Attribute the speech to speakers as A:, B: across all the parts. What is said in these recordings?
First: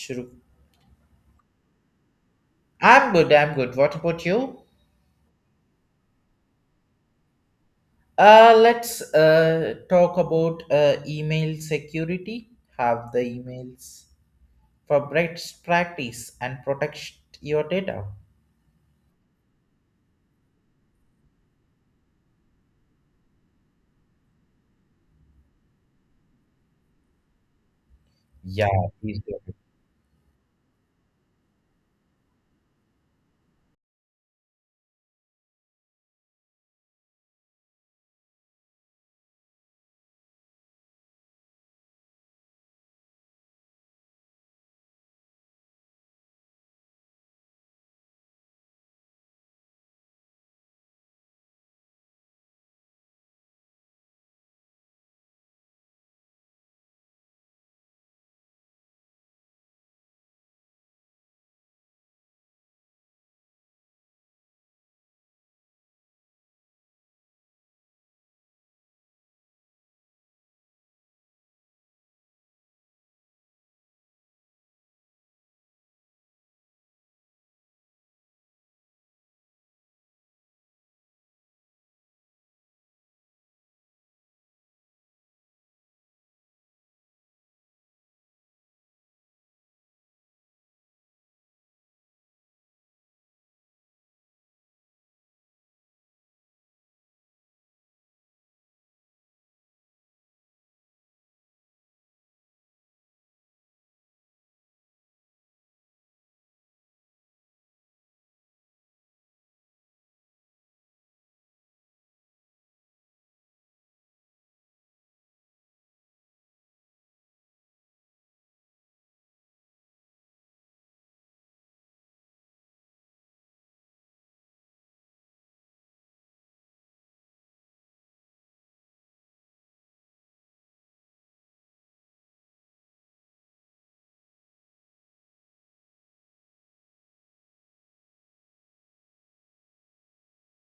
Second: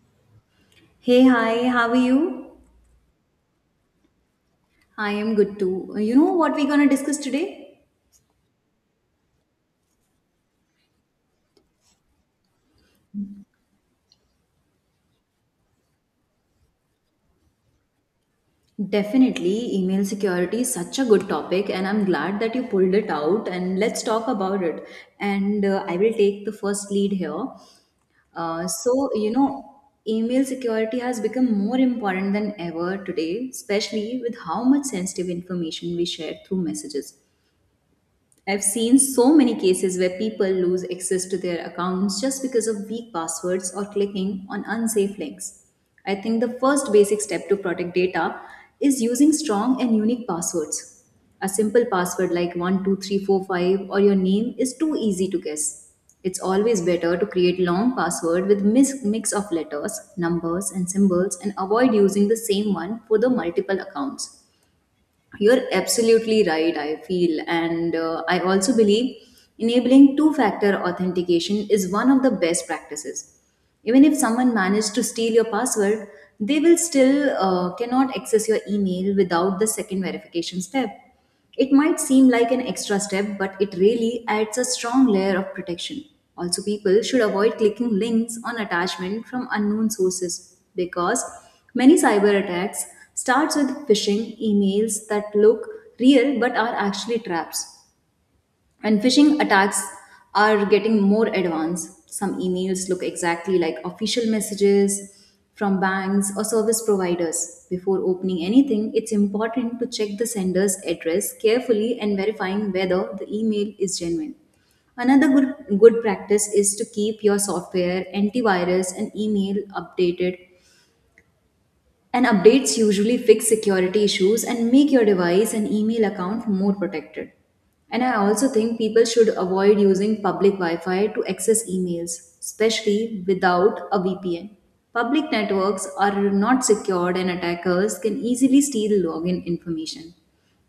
A: Shuru.
B: Hey, hi, how are you?
A: I'm good, I'm good. What about you?
B: I am good too. You know what we're gonna discuss today?
A: Let's talk about email security. Have the emails for best practice and protect your data.
B: Definitely, email security is such a good topic, and I'm glad that you pulled it out. And let's talk about it. And I will take the first lead here. Uh,
A: Yeah,
B: so,
A: please
B: you
A: go ahead.
B: know, Email security has become more important than ever today, especially with how much sensitive information we share through messages. I've seen so many cases where people lose access to their accounts just because of weak passwords or clicking on unsafe links. I think the first basic step to protect data is using strong and unique passwords. A simple password like 12345 or your name is too easy to guess. It's always better to create long password with mix of letters, numbers and symbols and avoid using the same one for the multiple accounts. You're absolutely right, I feel. And I also believe enabling two factor authentication is one of the best practices. Even if someone managed to steal your password, they will still cannot access your email without the second verification step. It might seem like an extra step, but it really adds a strong layer of protection. Also, people should avoid clicking links on attachment from unknown sources because many cyber attacks starts with phishing emails that look real but are actually traps. And phishing attacks are getting more advanced. Some emails look exactly like official messages from banks or service providers. Before opening anything, it's important to check the sender's address carefully and verifying whether the email is genuine. Another good practice is to keep your software, antivirus, and email updated and updates usually fix security issues and make your device and email account more protected. And I also think people should avoid using public Wi Fi to access emails, especially without a VPN. Public networks are not secured, and attackers can easily steal login information.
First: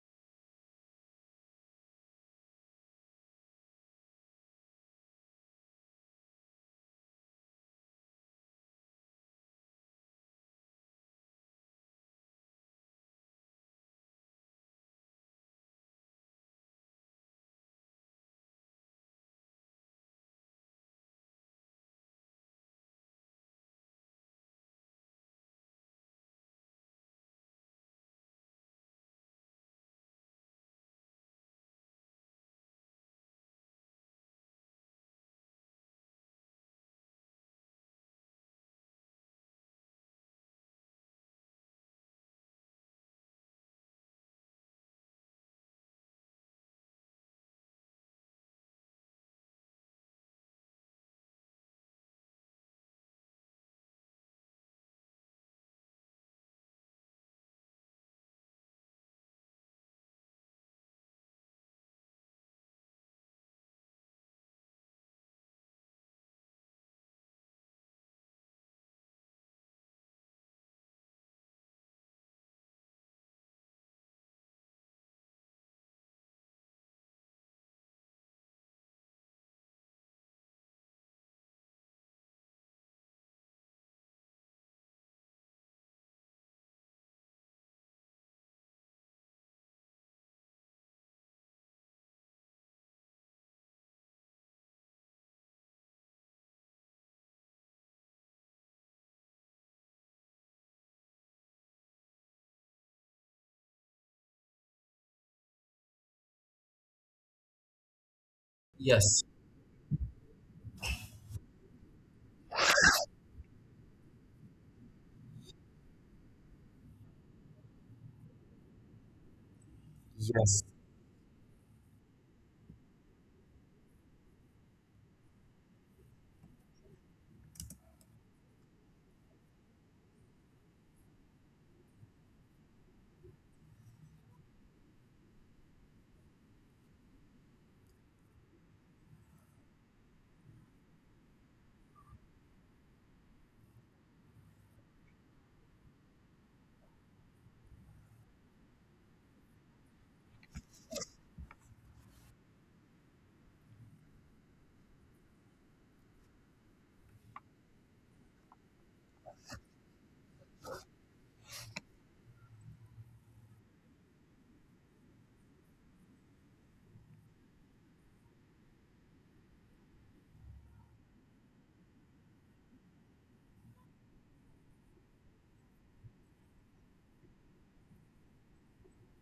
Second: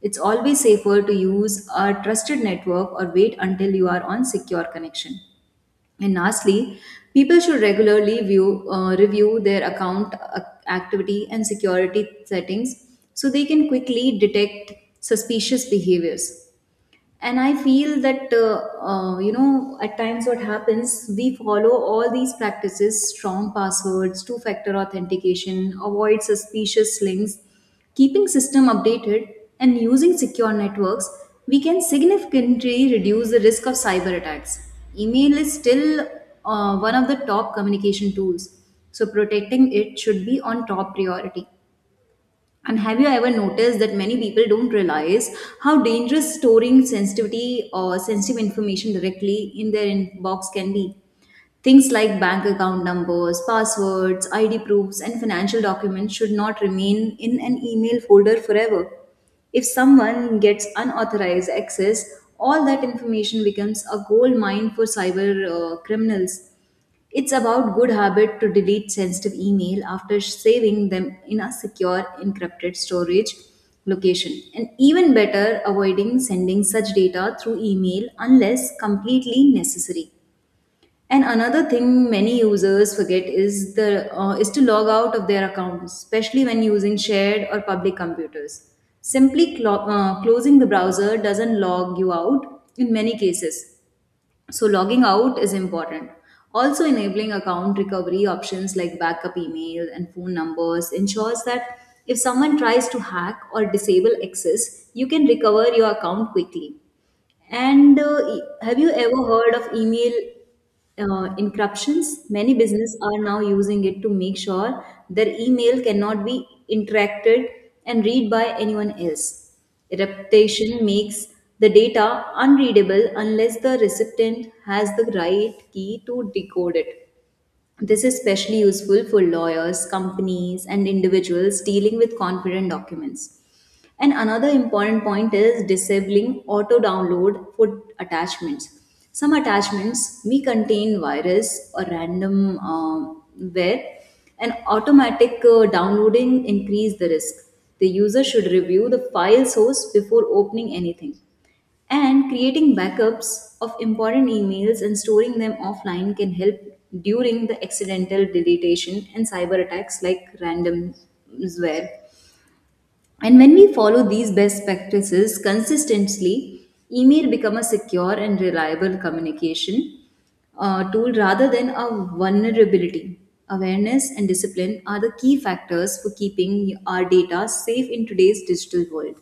B: It's always safer to use a trusted network or wait until you are on secure connection. And lastly, people should regularly review their account activity and security settings so they can quickly detect suspicious behaviors and I feel that at times what happens, we follow all these practices, strong passwords, two factor authentication, avoid suspicious links, keeping system updated and using secure networks, we can significantly reduce the risk of cyber attacks. Email is still one of the top communication tools, so protecting it should be on top priority. And have you ever noticed that many people don't realize how dangerous storing sensitivity or sensitive information directly in their inbox can be? Things like bank account numbers, passwords, ID proofs, and financial documents should not remain in an email folder forever. If someone gets unauthorized access, all that information becomes a gold mine for cyber criminals. It's about good habit to delete sensitive email after saving them in a secure encrypted storage location and even better avoiding sending such data through email unless completely necessary. And another thing many users forget is the is to log out of their accounts, especially when using shared or public computers. Simply closing the browser doesn't log you out in many cases, so logging out is important. Also enabling account recovery options like backup email and phone numbers ensures that if someone tries to hack or disable access, you can recover your account quickly. And have you ever
A: Yes,
B: heard of email encryptions? Many businesses are now using it to make sure their email cannot be interacted and read by anyone else.
A: yes.
B: Reputation makes the data unreadable unless the recipient has the right key to decode it. This is especially useful for lawyers, companies, and individuals dealing with confident documents. And another important point is disabling auto download for attachments. Some attachments may contain virus or random where and automatic downloading increase the risk. The user should review the file source before opening anything. And creating backups of important emails and storing them offline can help during the accidental deletion and cyber attacks like ransomware. And when we follow these best practices consistently, email become a secure and reliable communication tool rather than a vulnerability. Awareness and discipline are the key factors for keeping our data safe in today's digital world.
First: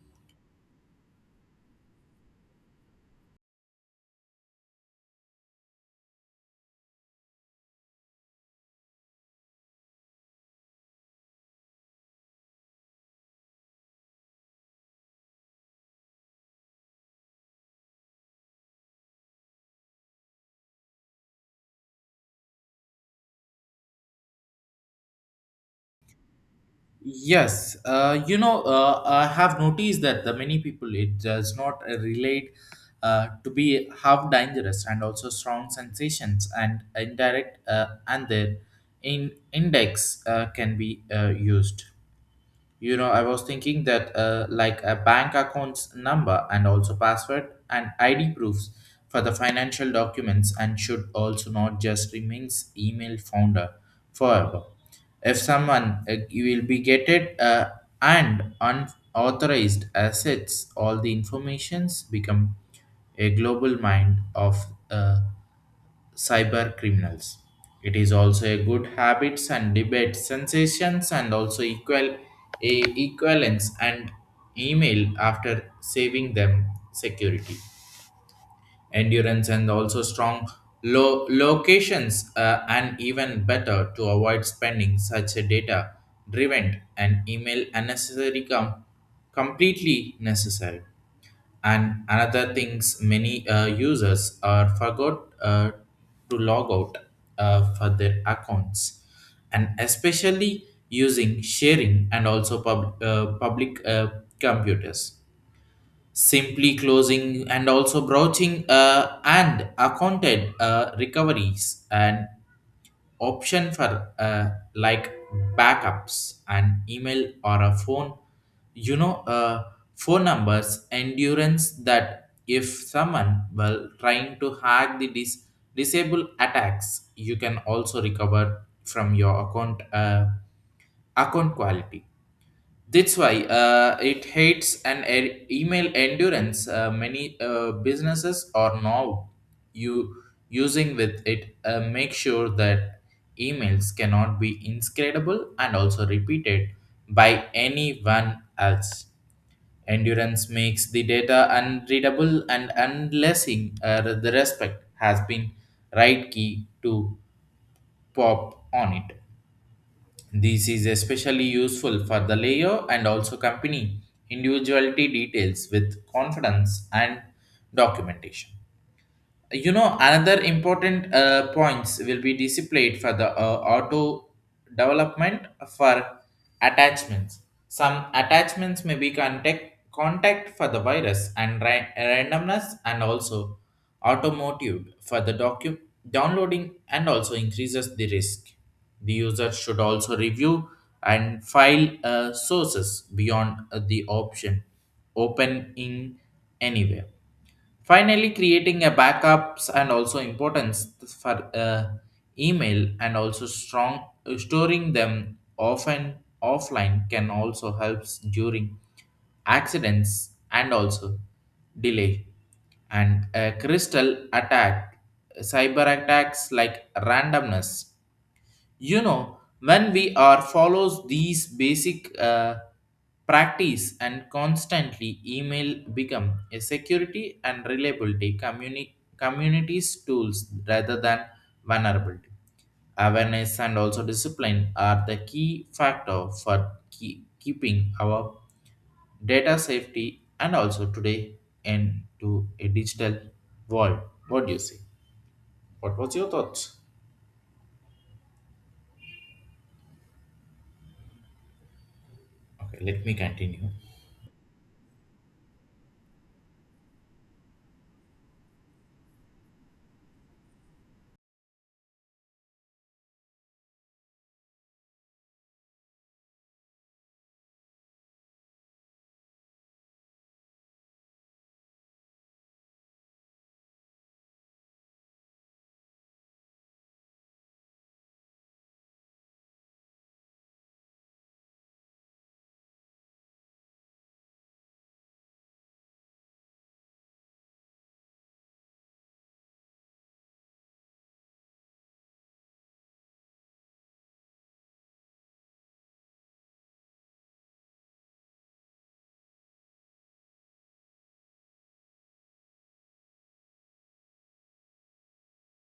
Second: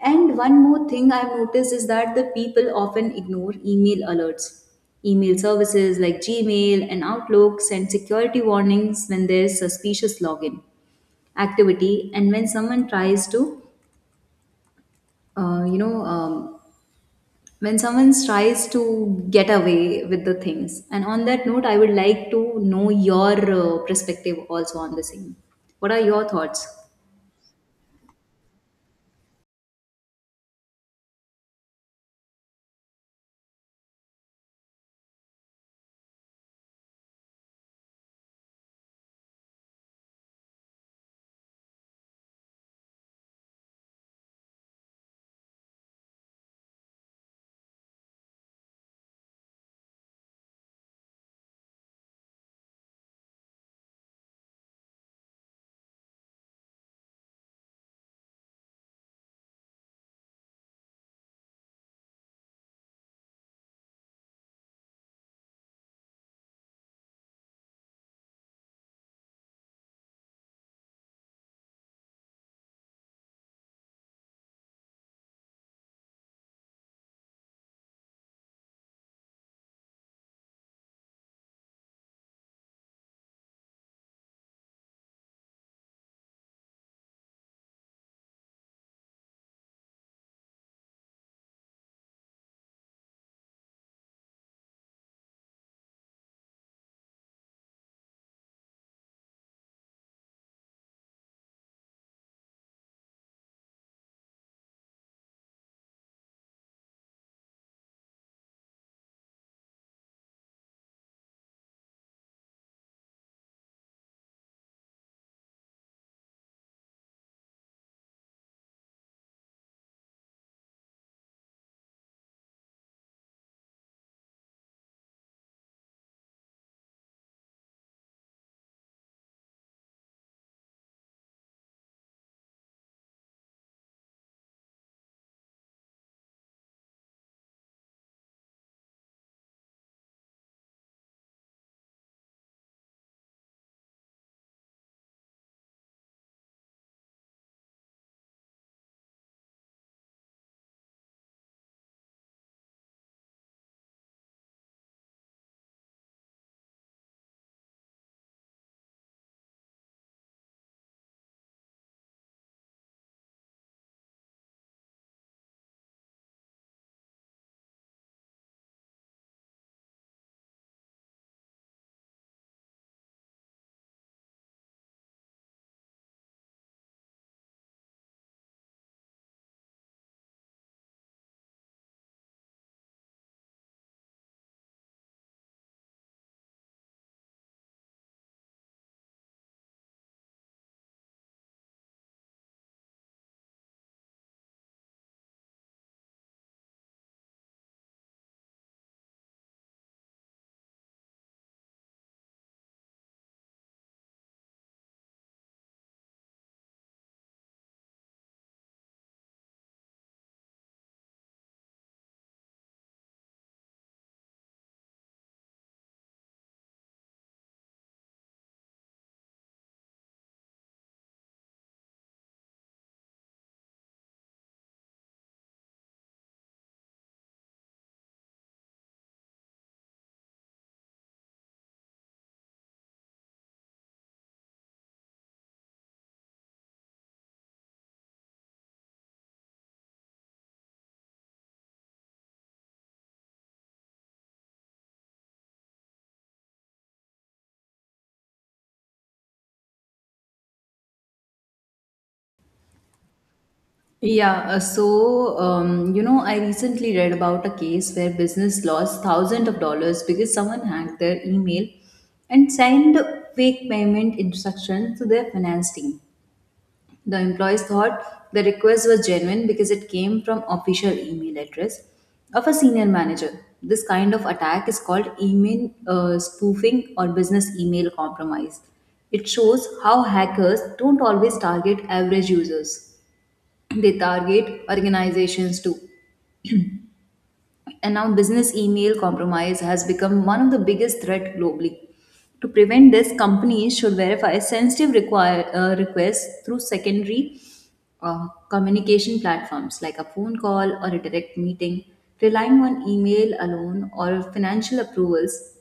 B: And one more thing I've noticed is that the people often ignore email alerts. Email services like Gmail and Outlook send security warnings when there's suspicious login activity and when someone tries to, uh, you know, um, when someone tries to get away with the things. And on that note, I would like to know your perspective also on the same. What are your thoughts?
A: Yes, you know, I have noticed that the many people it does not relate to be half dangerous and also strong sensations and indirect and their in index can be used. You know, I was thinking that like a bank account's number and also password and ID proofs for the financial documents and should also not just remains email founder forever. If someone you will be getted and unauthorized assets, all the informations become a global mind of cyber criminals. It is also a good habits and debate sensations and also equal a equivalence and email after saving them security endurance and also strong locations and even better to avoid spending such a data driven and email unnecessary completely necessary. And another things many users are forgot to log out for their accounts and especially using sharing and also public computers, simply closing and also broaching and accounted recoveries and option for like backups and email or a phone, you know, phone numbers endurance that if someone well trying to hack the disable attacks you can also recover from your account, account quality. That's why it hates an email endurance. Many businesses are now you using with it. Make sure that emails cannot be inscrutable and also repeated by anyone else. Endurance makes the data unreadable and unlessing, the respect has been right key to pop on it. This is especially useful for the layer and also company individuality details with confidence and documentation. You know, another important points will be displayed for the auto development for attachments. Some attachments may be contact for the virus and randomness and also automotive for the downloading and also increases the risk. The user should also review and file sources beyond the option open in anywhere. Finally, creating a backups and also importance for email and also strong storing them often offline can also helps during accidents and also delay and a crystal attack, cyber attacks like randomness. You know, when we are follows these basic practice and constantly email become a security and reliability communities tools rather than vulnerability. Awareness and also discipline are the key factor for keeping our data safety and also today into a digital world. What do you say? What was your thoughts? Okay, let me continue.
B: Yeah, I recently read about a case where business lost thousands of dollars because someone hacked their email and signed fake payment instructions to their finance team. The employees thought the request was genuine because it came from official email address of a senior manager. This kind of attack is called email spoofing or business email compromise. It shows how hackers don't always target average users, they target organizations too. And now, business email compromise has become one of the biggest threat globally. To prevent this, companies should verify sensitive requests through secondary communication platforms like a phone call or a direct meeting. Relying on email alone or financial approvals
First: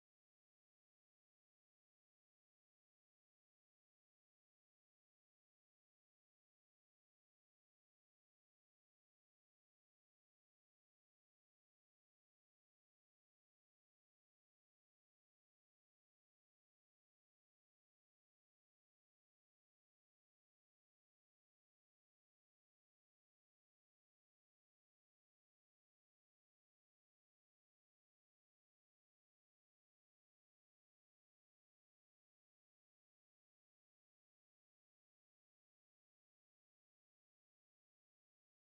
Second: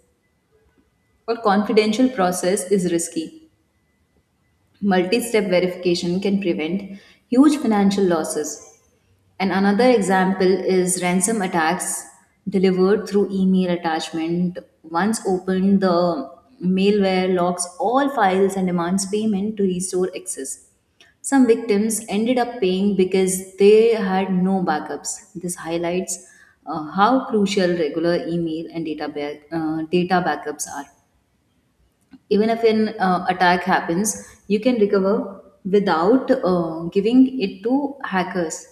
B: or confidential process is risky. Multi step verification can prevent huge financial losses. And another example is ransom attacks delivered through email attachment. Once opened, the malware locks all files and demands payment to restore access. Some victims ended up paying because they had no backups. This highlights how crucial regular email and data backups are. Even if an attack happens, you can recover without giving it to hackers.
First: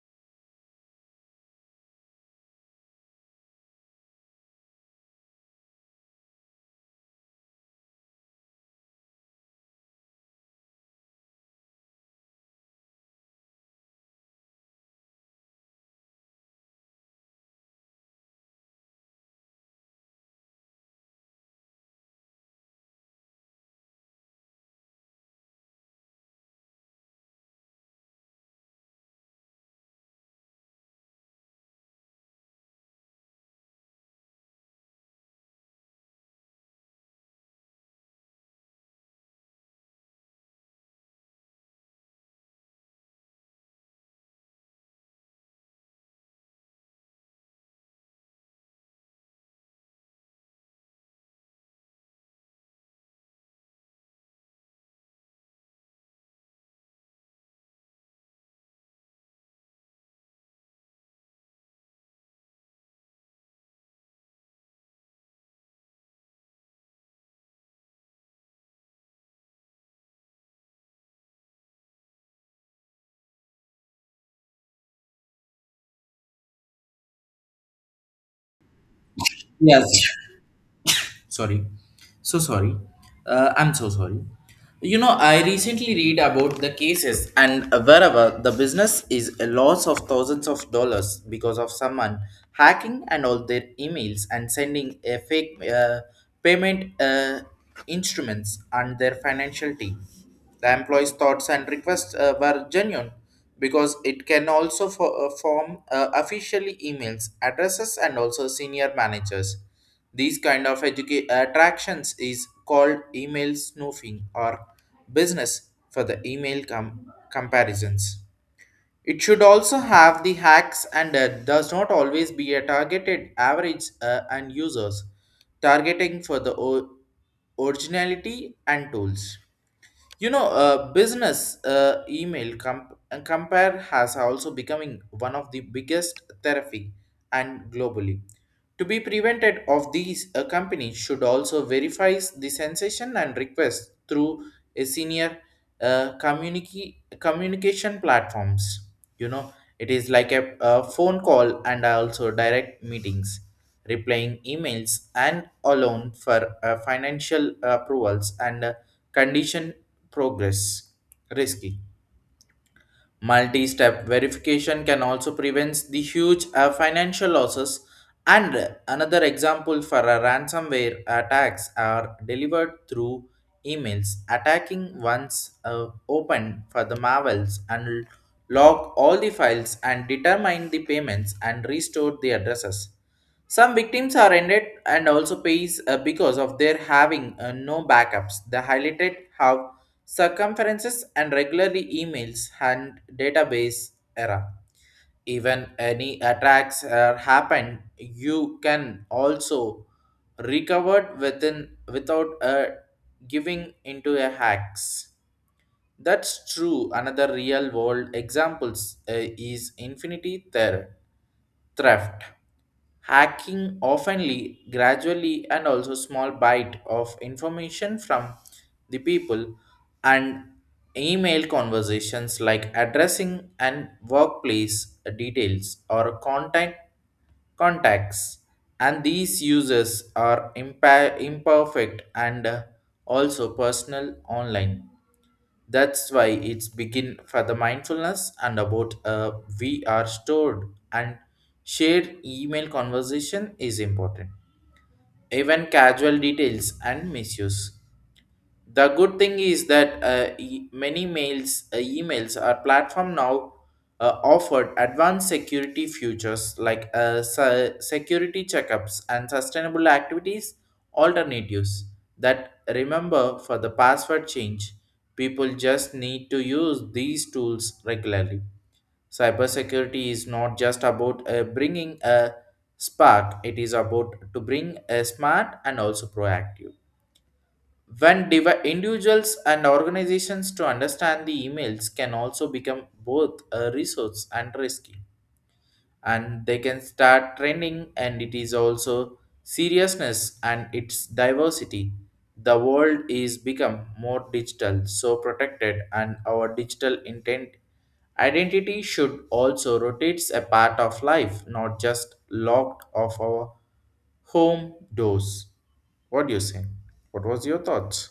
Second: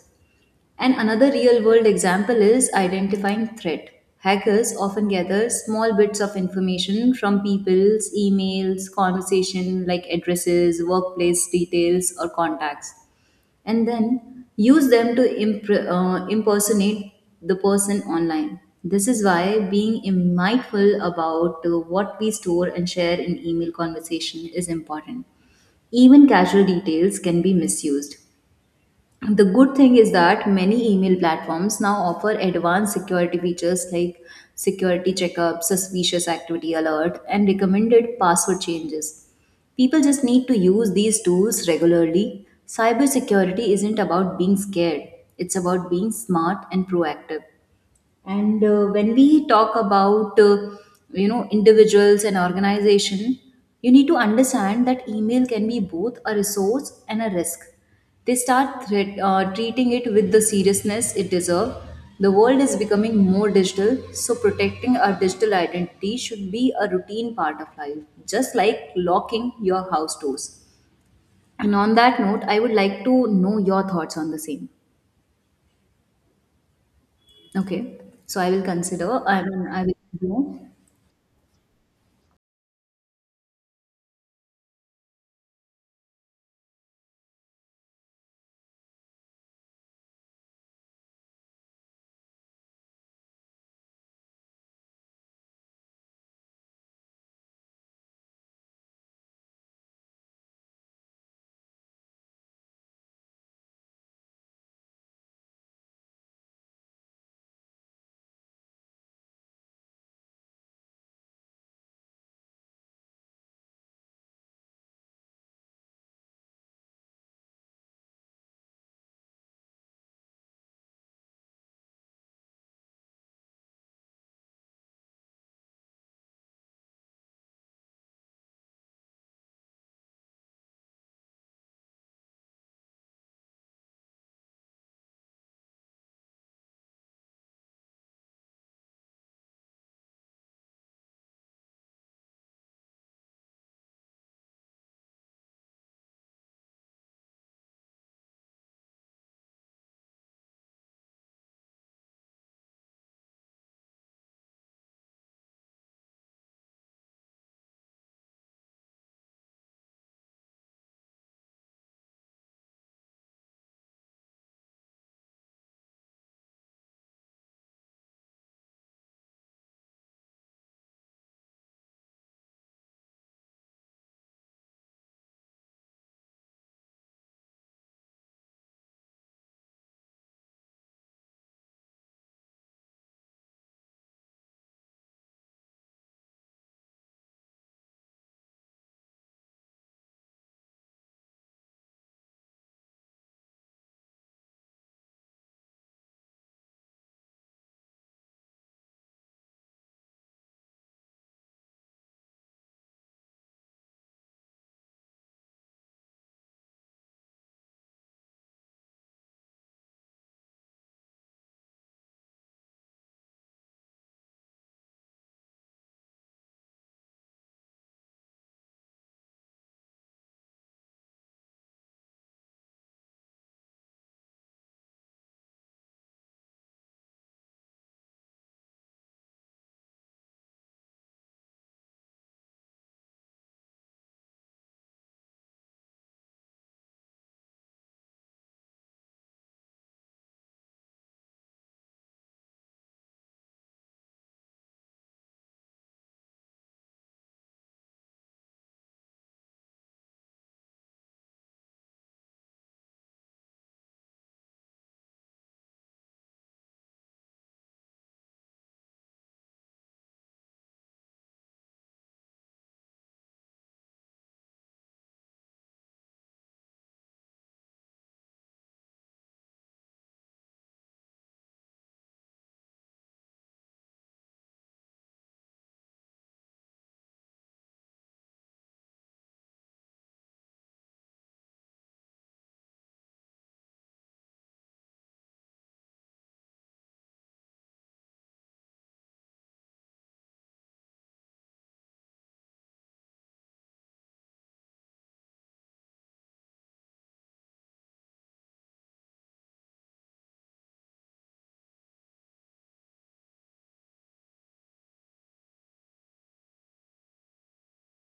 B: And another real world example is identifying threat. Hackers often gather small bits of information from people's emails, conversation like addresses, workplace details, or contacts, and then use them to impersonate the person online. This is why being mindful about what we store and share in email conversation is important. Even casual details can be misused. The good thing is that many email platforms now offer advanced security features like security checkup, suspicious activity alert, and recommended password changes. People just need to use these tools regularly. Cybersecurity isn't about being scared, it's about being smart and proactive. And when we talk about individuals and organization, you need to understand that email can be both a resource and a risk. They start treating it with the seriousness it deserves. The world is becoming more digital, so protecting our digital identity should be a routine part of life, just like locking your house doors. And on that note, I would like to know your thoughts on the same. Okay. So I will consider I mean I
A: Yes,
B: will you know
A: sorry, so sorry, I'm so sorry. You know, I recently read about the cases and wherever the business is a loss of thousands of dollars because of someone hacking and all their emails and sending a fake payment instruments and their financial team. The employees thoughts and requests were genuine because it can also form officially emails addresses and also senior managers. These kind of attractions is called email snooping or business for the email comparisons. It should also have the hacks and does not always be a targeted average and users, targeting for the originality and tools. You know, business email comp- and compare has also becoming one of the biggest therapy and globally. To be prevented of these, a company should also verify the sensation and request through a senior communication platforms. You know, it is like a phone call and also direct meetings, replying emails and alone for financial approvals and, condition progress risky. Multi step verification can also prevent the huge financial losses. And another example for a ransomware attacks are delivered through emails. Attacking once open for the marvels and lock all the files and determine the payments and restore the addresses. Some victims are ended and also pays because of their having no backups. They highlighted how circumferences and regularly emails and database era. Even any attacks are happen, you can also recover within without giving into a hacks. That's true. Another real world examples is infinity theft. Hacking oftenly gradually and also small bite of information from the people and email conversations like addressing and workplace details or contacts, and these users are imperfect and also personal online. That's why it's begin for the mindfulness and about, we are stored and shared email conversation is important. Even casual details and misuse. The good thing is that many emails are platform now offered advanced security features like security checkups and sustainable activities alternatives that remember for the password change. People just need to use these tools regularly. Cybersecurity is not just about bringing a spark; it is about to bring a smart and also proactive. When individuals and organizations to understand the emails can also become both a resource and risky, and they can start trending, and it is also seriousness and its diversity. The world is become more digital, so protected, and our digital intent identity should also rotates a part of life, not just locked off our home doors. What do you say? What was your thoughts?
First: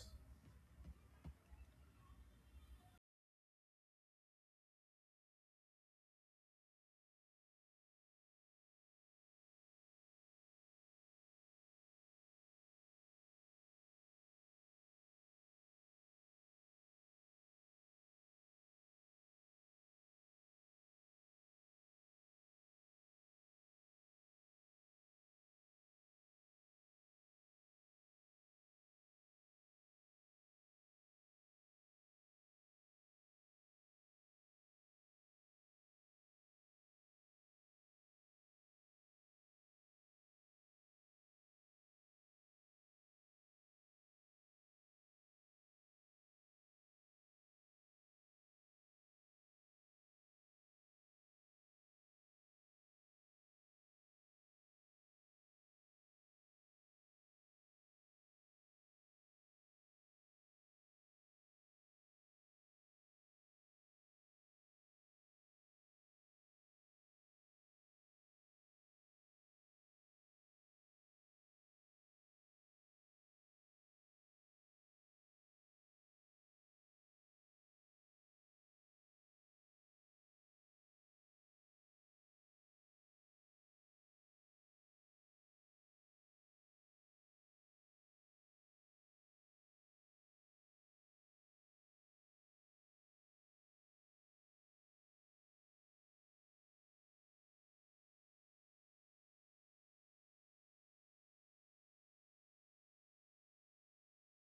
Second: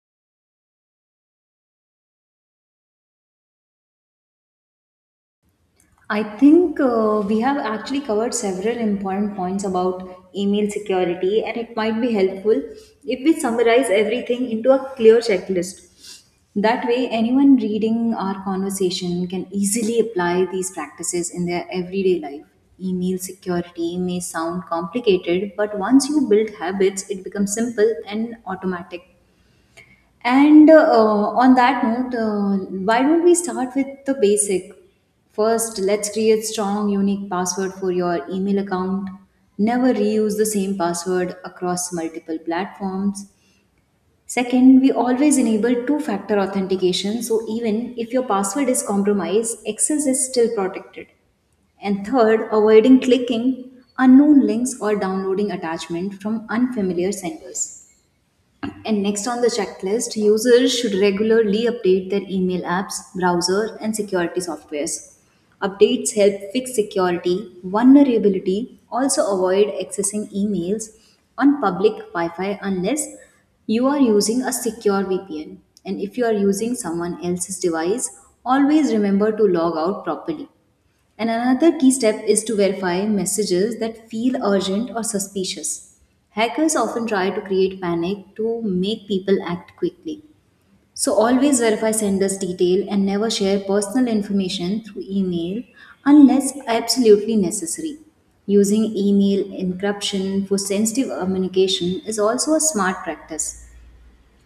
B: I think we have actually covered several important points about email security, and it might be helpful if we summarize everything into a clear checklist. That way, anyone reading our conversation can easily apply these practices in their everyday life. Email security may sound complicated, but once you build habits, it becomes simple and automatic. And on that note, why don't we start with the basic? First, let's create strong, unique password for your email account. Never reuse the same password across multiple platforms. Second, we always enable two-factor authentication, so even if your password is compromised, access is still protected. And third, avoiding clicking unknown links or downloading attachment from unfamiliar senders. And next on the checklist, users should regularly update their email apps, browser, and security softwares. Updates help fix security, vulnerability, also avoid accessing emails on public Wi Fi unless you are using a secure VPN. And if you are using someone else's device, always remember to log out properly. And another key step is to verify messages that feel urgent or suspicious. Hackers often try to create panic to make people act quickly. So always verify sender's detail and never share personal information through email unless absolutely necessary. Using email encryption for sensitive communication is also a smart practice.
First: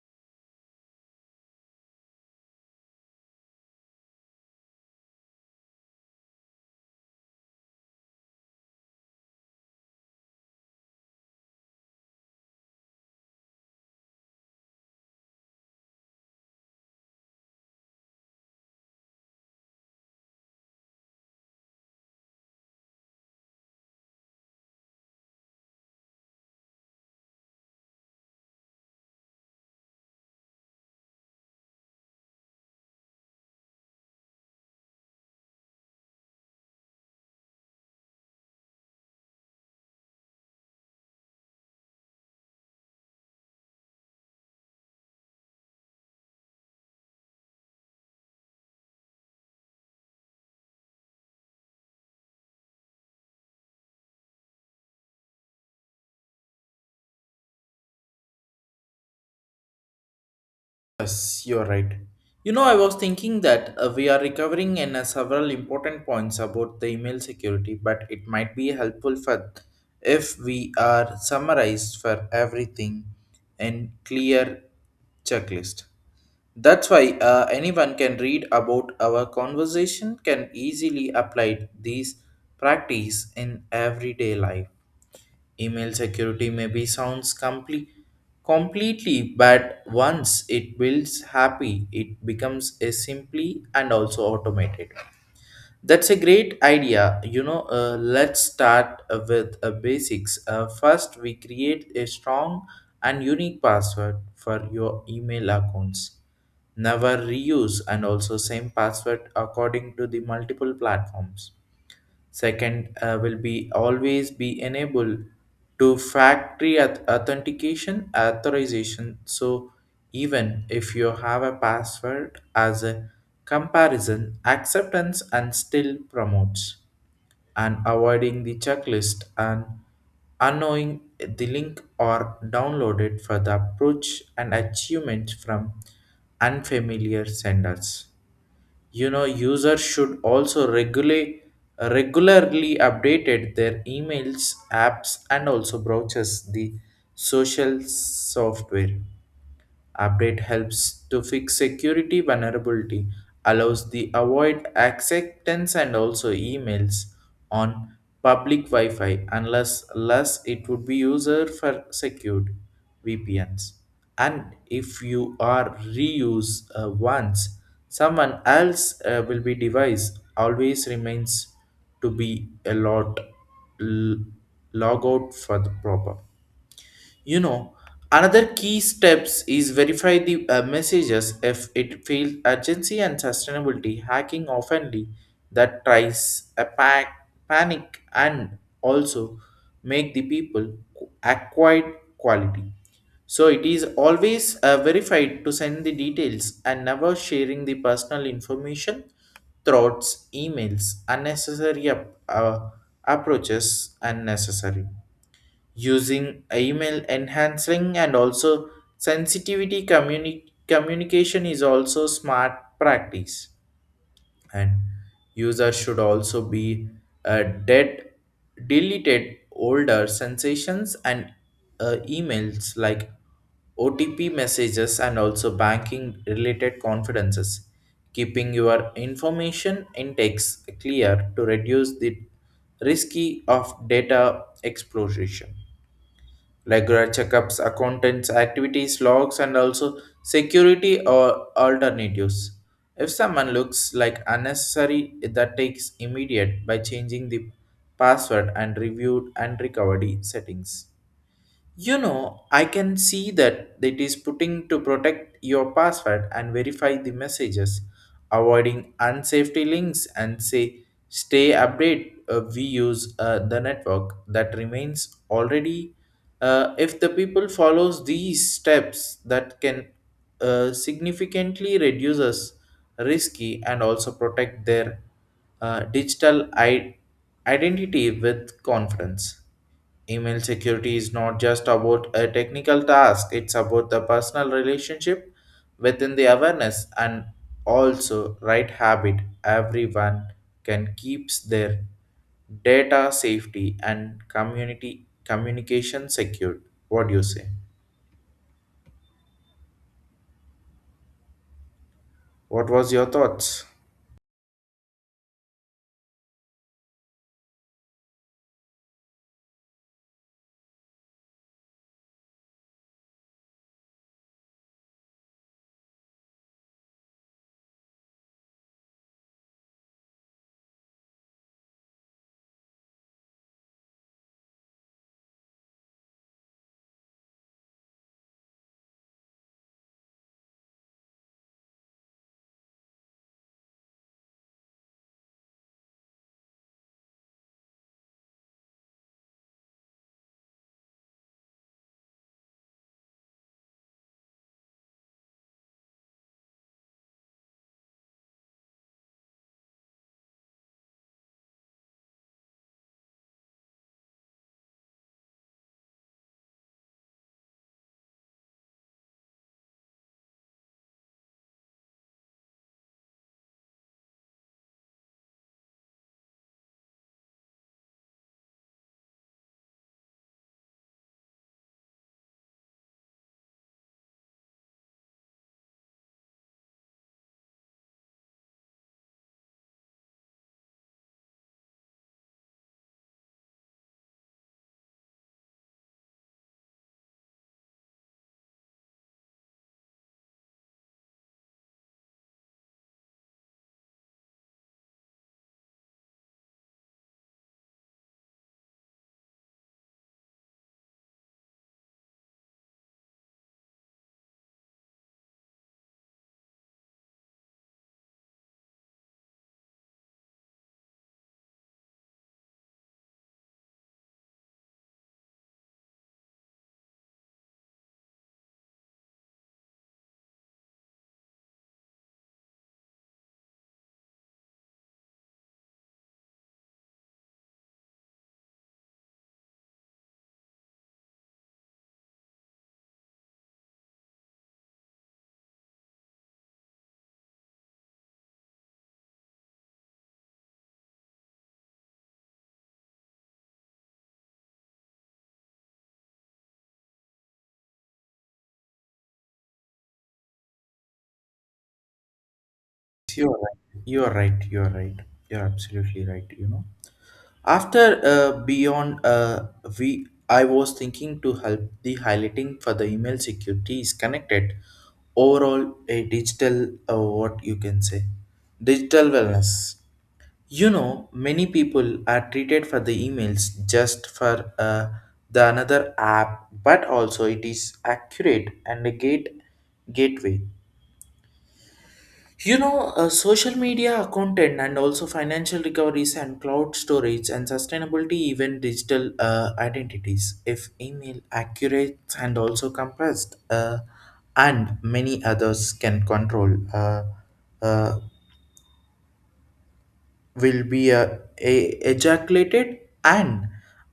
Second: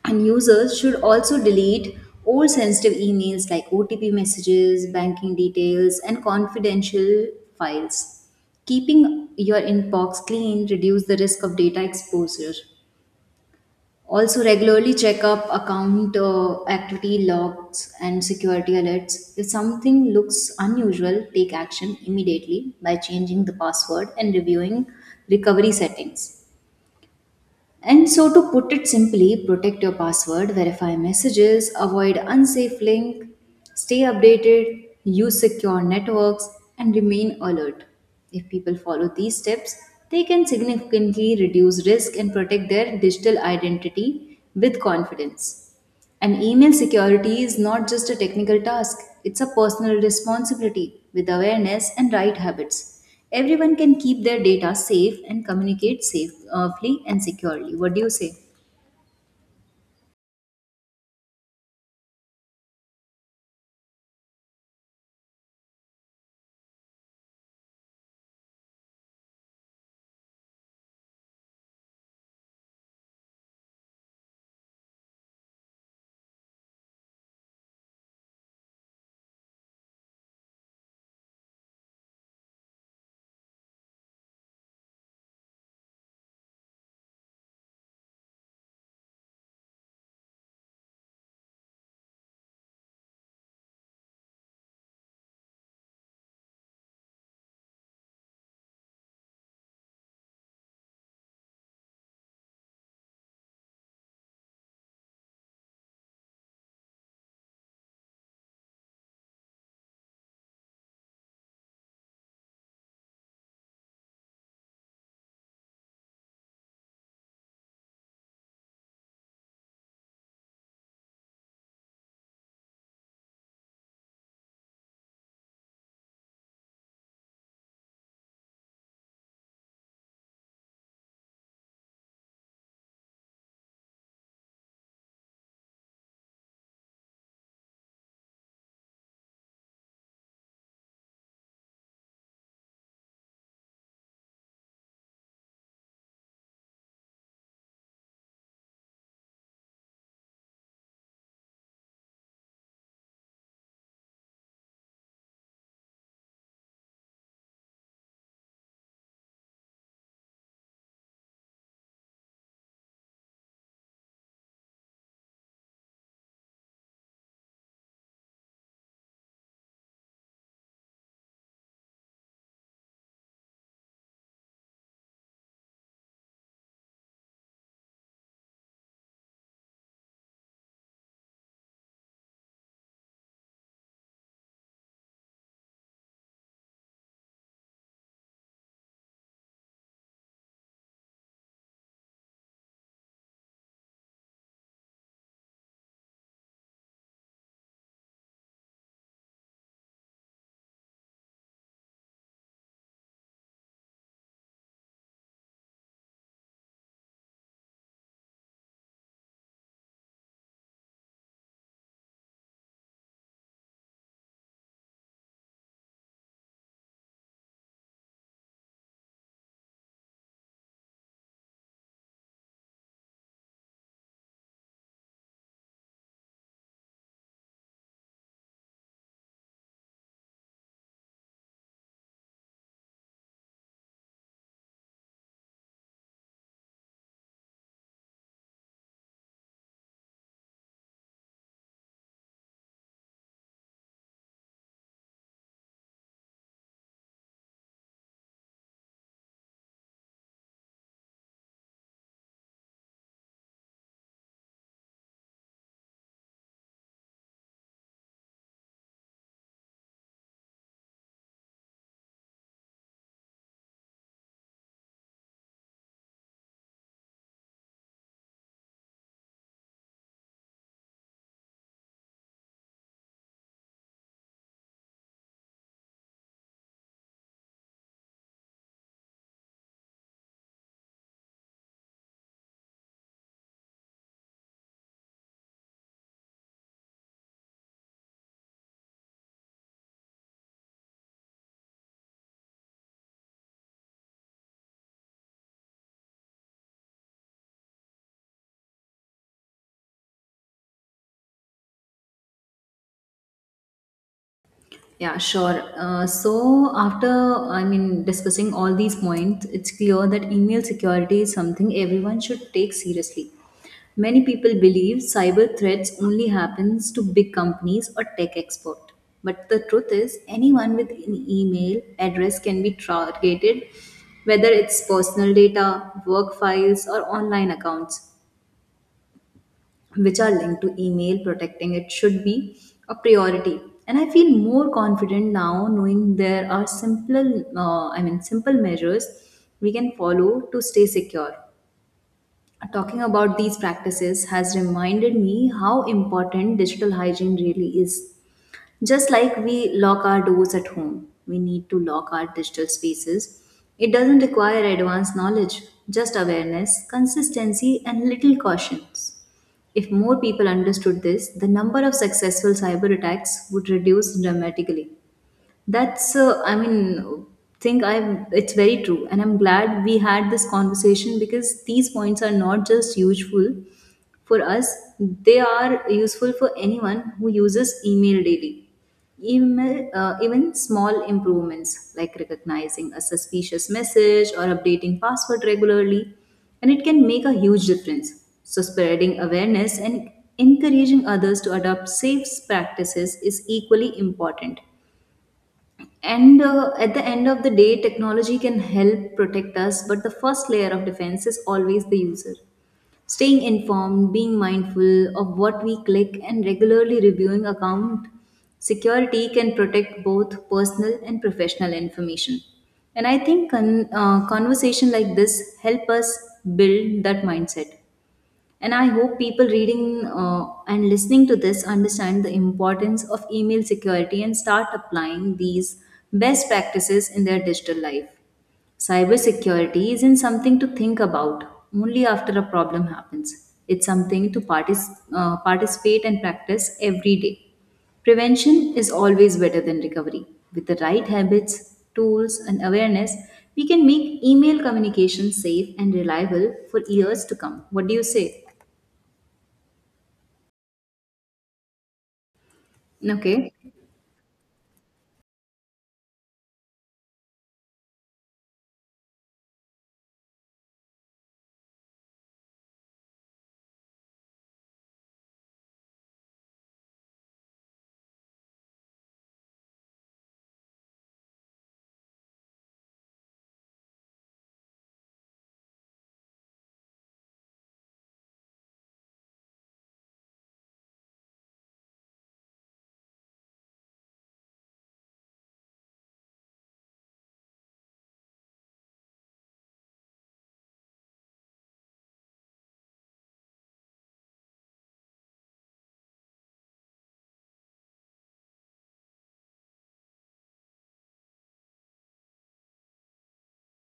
B: And users should also delete all sensitive emails like OTP messages, banking details, and confidential files. Keeping your inbox clean reduces the risk of data exposure. Also, regularly check up account activity logs and security alerts. If something looks unusual, take action immediately by changing the password and reviewing recovery settings. And so, to put it simply, protect your password, verify messages, avoid unsafe link, stay updated, use secure networks, and remain alert. If people follow these steps, they can significantly reduce risk and protect their digital identity with confidence. And email security is not just a technical task, it's a personal responsibility with awareness and right habits. Everyone can keep their data safe and communicate safely and securely. What do you say?
A: Yes, you're right. You know, I was thinking that we are recovering in several important points about the email security, but it might be helpful for if we are summarized for everything in clear checklist. That's why anyone can read about our conversation can easily apply these practice in everyday life. Email security maybe sounds completely, but once it builds happy, it becomes a simply and also automated. That's a great idea. You know, let's start with basics. First, we create a strong and unique password for your email accounts. Never reuse and also same password according to the multiple platforms. Second, will be always be enable to factory authentication authorization. So even if you have a password as a comparison, acceptance and still promotes and avoiding the checklist and unknowing the link or downloaded for the approach and achievement from unfamiliar senders. You know, users should also regulate regularly updated their emails apps and also browsers the social software. Update helps to fix security vulnerability, allows the avoid acceptance and also emails on public Wi-Fi unless less it would be user for secured VPNs. And if you are reuse once, someone else will be device always remains to be a lot, l- log out for the proper. You know, another key steps is verify the messages if it feels urgency and sustainability hacking oftenly that tries a panic and also make the people acquired quality. So it is always verified to send the details and never sharing the personal information thoughts emails unnecessary approaches unnecessary, using email enhancing and also sensitivity communication is also smart practice. And user should also be, dead deleted older sensations and emails like OTP messages and also banking related confidences. Keeping your information intakes clear to reduce the risky of data explosion. Regular checkups, accountants, activities, logs, and also security or alternatives. If someone looks like unnecessary, that takes immediate by changing the password and reviewed and recovery settings. You know, I can see that it is putting to protect your password and verify the messages, avoiding unsafety links and say stay update. We use the network that remains already. If the people follows these steps, that can significantly reduces risky and also protect their digital identity with confidence. Email security is not just about a technical task, it's about the personal relationship within the awareness and also right habit. Everyone can keeps their data safety and community communication secured. What do you say? What was your thoughts?
B: Yeah, sure. So, after discussing all these points, it's clear that email security is something everyone should take seriously. Many people believe cyber threats only happens to big companies or tech expert. But the truth is, anyone with an email address can be targeted, whether it's personal data, work files, or online accounts which are linked to email, protecting it should be a priority. And I feel more confident now knowing there are simple I mean simple measures we can follow to stay secure. Talking about these practices has reminded me how important digital hygiene really is. Just like we lock our doors at home, we need to lock our digital spaces. It doesn't require advanced knowledge, just awareness, consistency, and little cautions. If more people understood this, the number of successful cyber attacks would reduce dramatically. That's, I mean, think I it's very true, and I'm glad we had this conversation because these points are not just useful for us; they are useful for anyone who uses email daily. Even small improvements like recognizing a suspicious message or updating password regularly, and it can make a huge difference. So, spreading awareness and encouraging others to adopt safe practices is equally important. And at the end of the day, technology can help protect us, but the first layer of defense is always the user. Staying informed, being mindful of what we click, and regularly reviewing account security can protect both personal and professional information. And I think conversation like this help us build that mindset. And I hope people reading and listening to this understand the importance of email security and start applying these best practices in their digital life. Cybersecurity isn't something to think about only after a problem happens. It's something to participate and practice every day. Prevention is always better than recovery. With the right habits, tools, and awareness, we can make email communication safe and reliable for years to come. What do you say?
A: You're
B: Okay.
A: right. You're right. You're right. You're absolutely right. You know, after beyond, we, I was thinking to help the highlighting for the email security is connected. Overall, a digital, what you can say, digital wellness. You know, many people are treated for the emails just for the another app, but also it is accurate and a gateway. You know, social media accountant and also financial recoveries and cloud storage and sustainability, even digital identities, if email accurate and also compressed, and many others can control, uh, will be ejaculated and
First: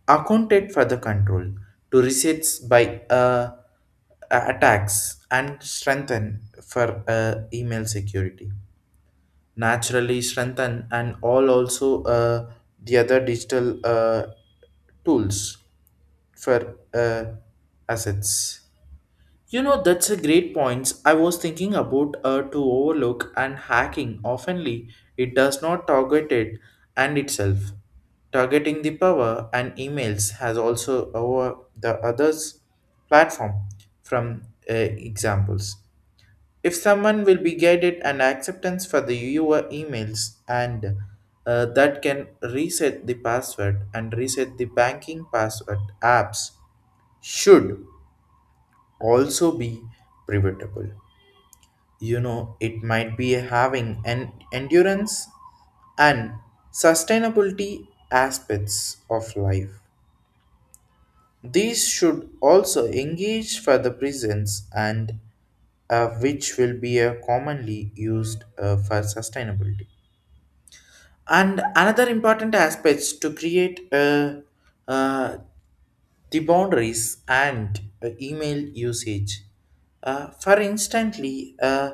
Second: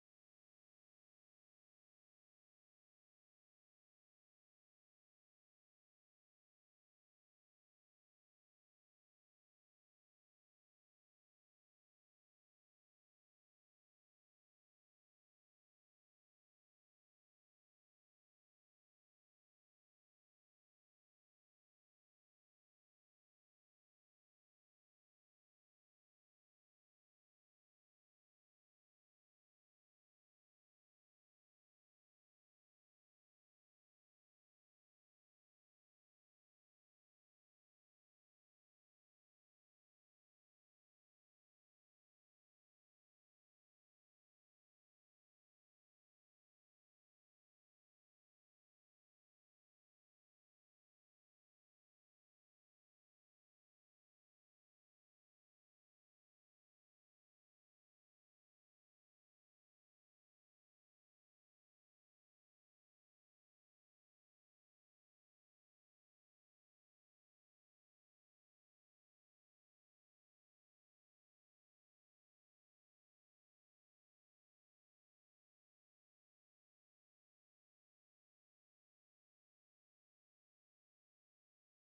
A: accounted for the control to resets by attacks and strengthen for email security naturally strengthen and all also the other digital tools for assets. You know, that's a great point. I was thinking about to overlook and hacking. Oftenly, it does not target it and itself. Targeting the power and emails has also over the others platform from examples. If someone will be guided and acceptance for the your emails and that can reset the password and reset the banking password apps should also be preventable. You know, it might be having an endurance and sustainability aspects of life. These should also engage for the prisons and, which will be commonly used for sustainability. And another important aspects to create uh, the boundaries and email usage. For instantly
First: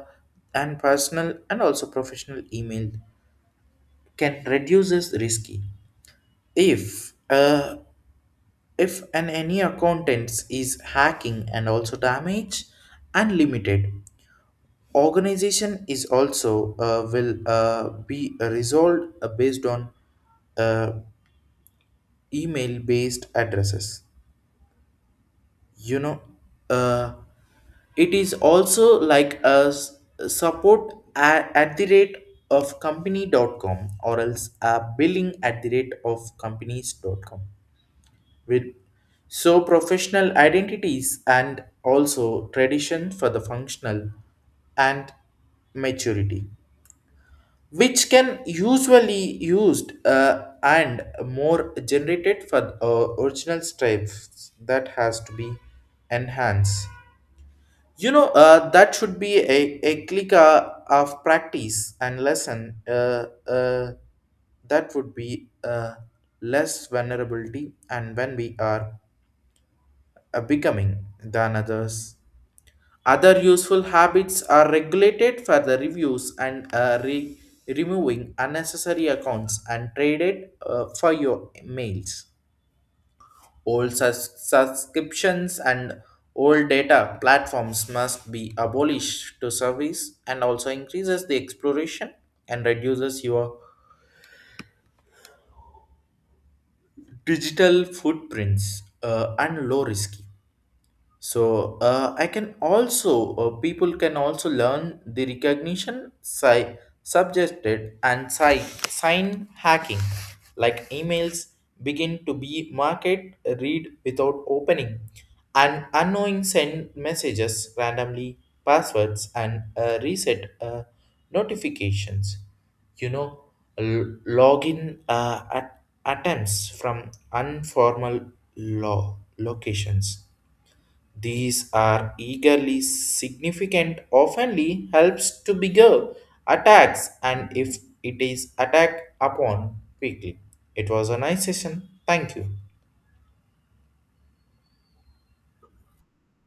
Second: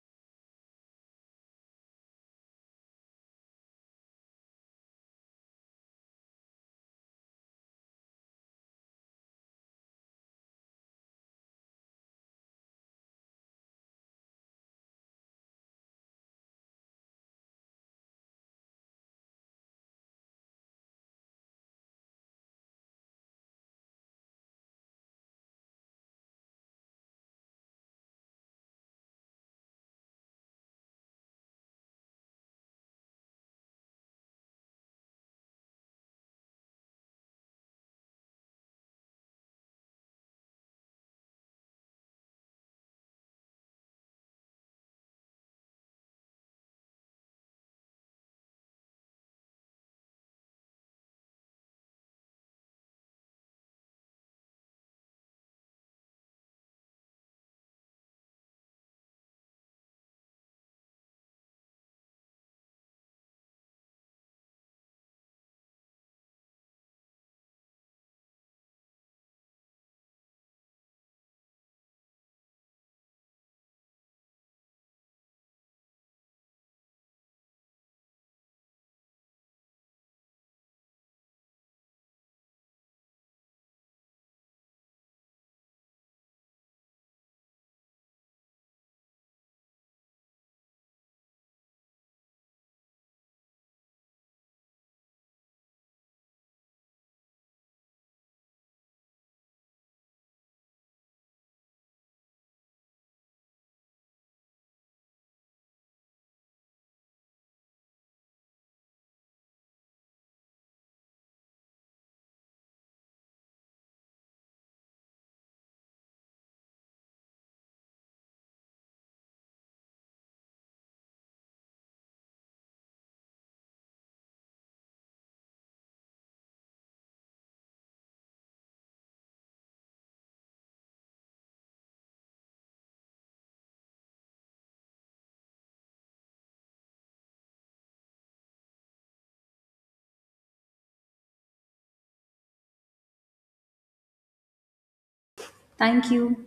A: and personal and also professional email can reduces risky. If uh, if an any accountants is hacking and also damage unlimited organization is also will be resolved based on uh, email based addresses. You know, uh, it is also like a support at the rate of company.com or else a billing at the rate of companies.com with, so professional identities and also tradition for the functional and maturity which can usually used and more generated for original stripes that has to be enhanced. You know, that should be a click of practice and lesson, that would be less vulnerability and when we are becoming than others, other useful habits are regulated for the reviews and removing unnecessary accounts and traded for your mails. Old subscriptions and old data platforms must be abolished to service and also increases the exploration and reduces your digital footprints and low risky. So I can also, people can also learn the recognition subjected and sign hacking like emails begin to be market read without opening and unknowing send messages randomly passwords and reset notifications. You know, login attempts from informal law locations. These are eagerly significant, oftenly helps to bigger attacks, and if it is attacked upon quickly. It was a nice session. Thank you.
B: Thank you.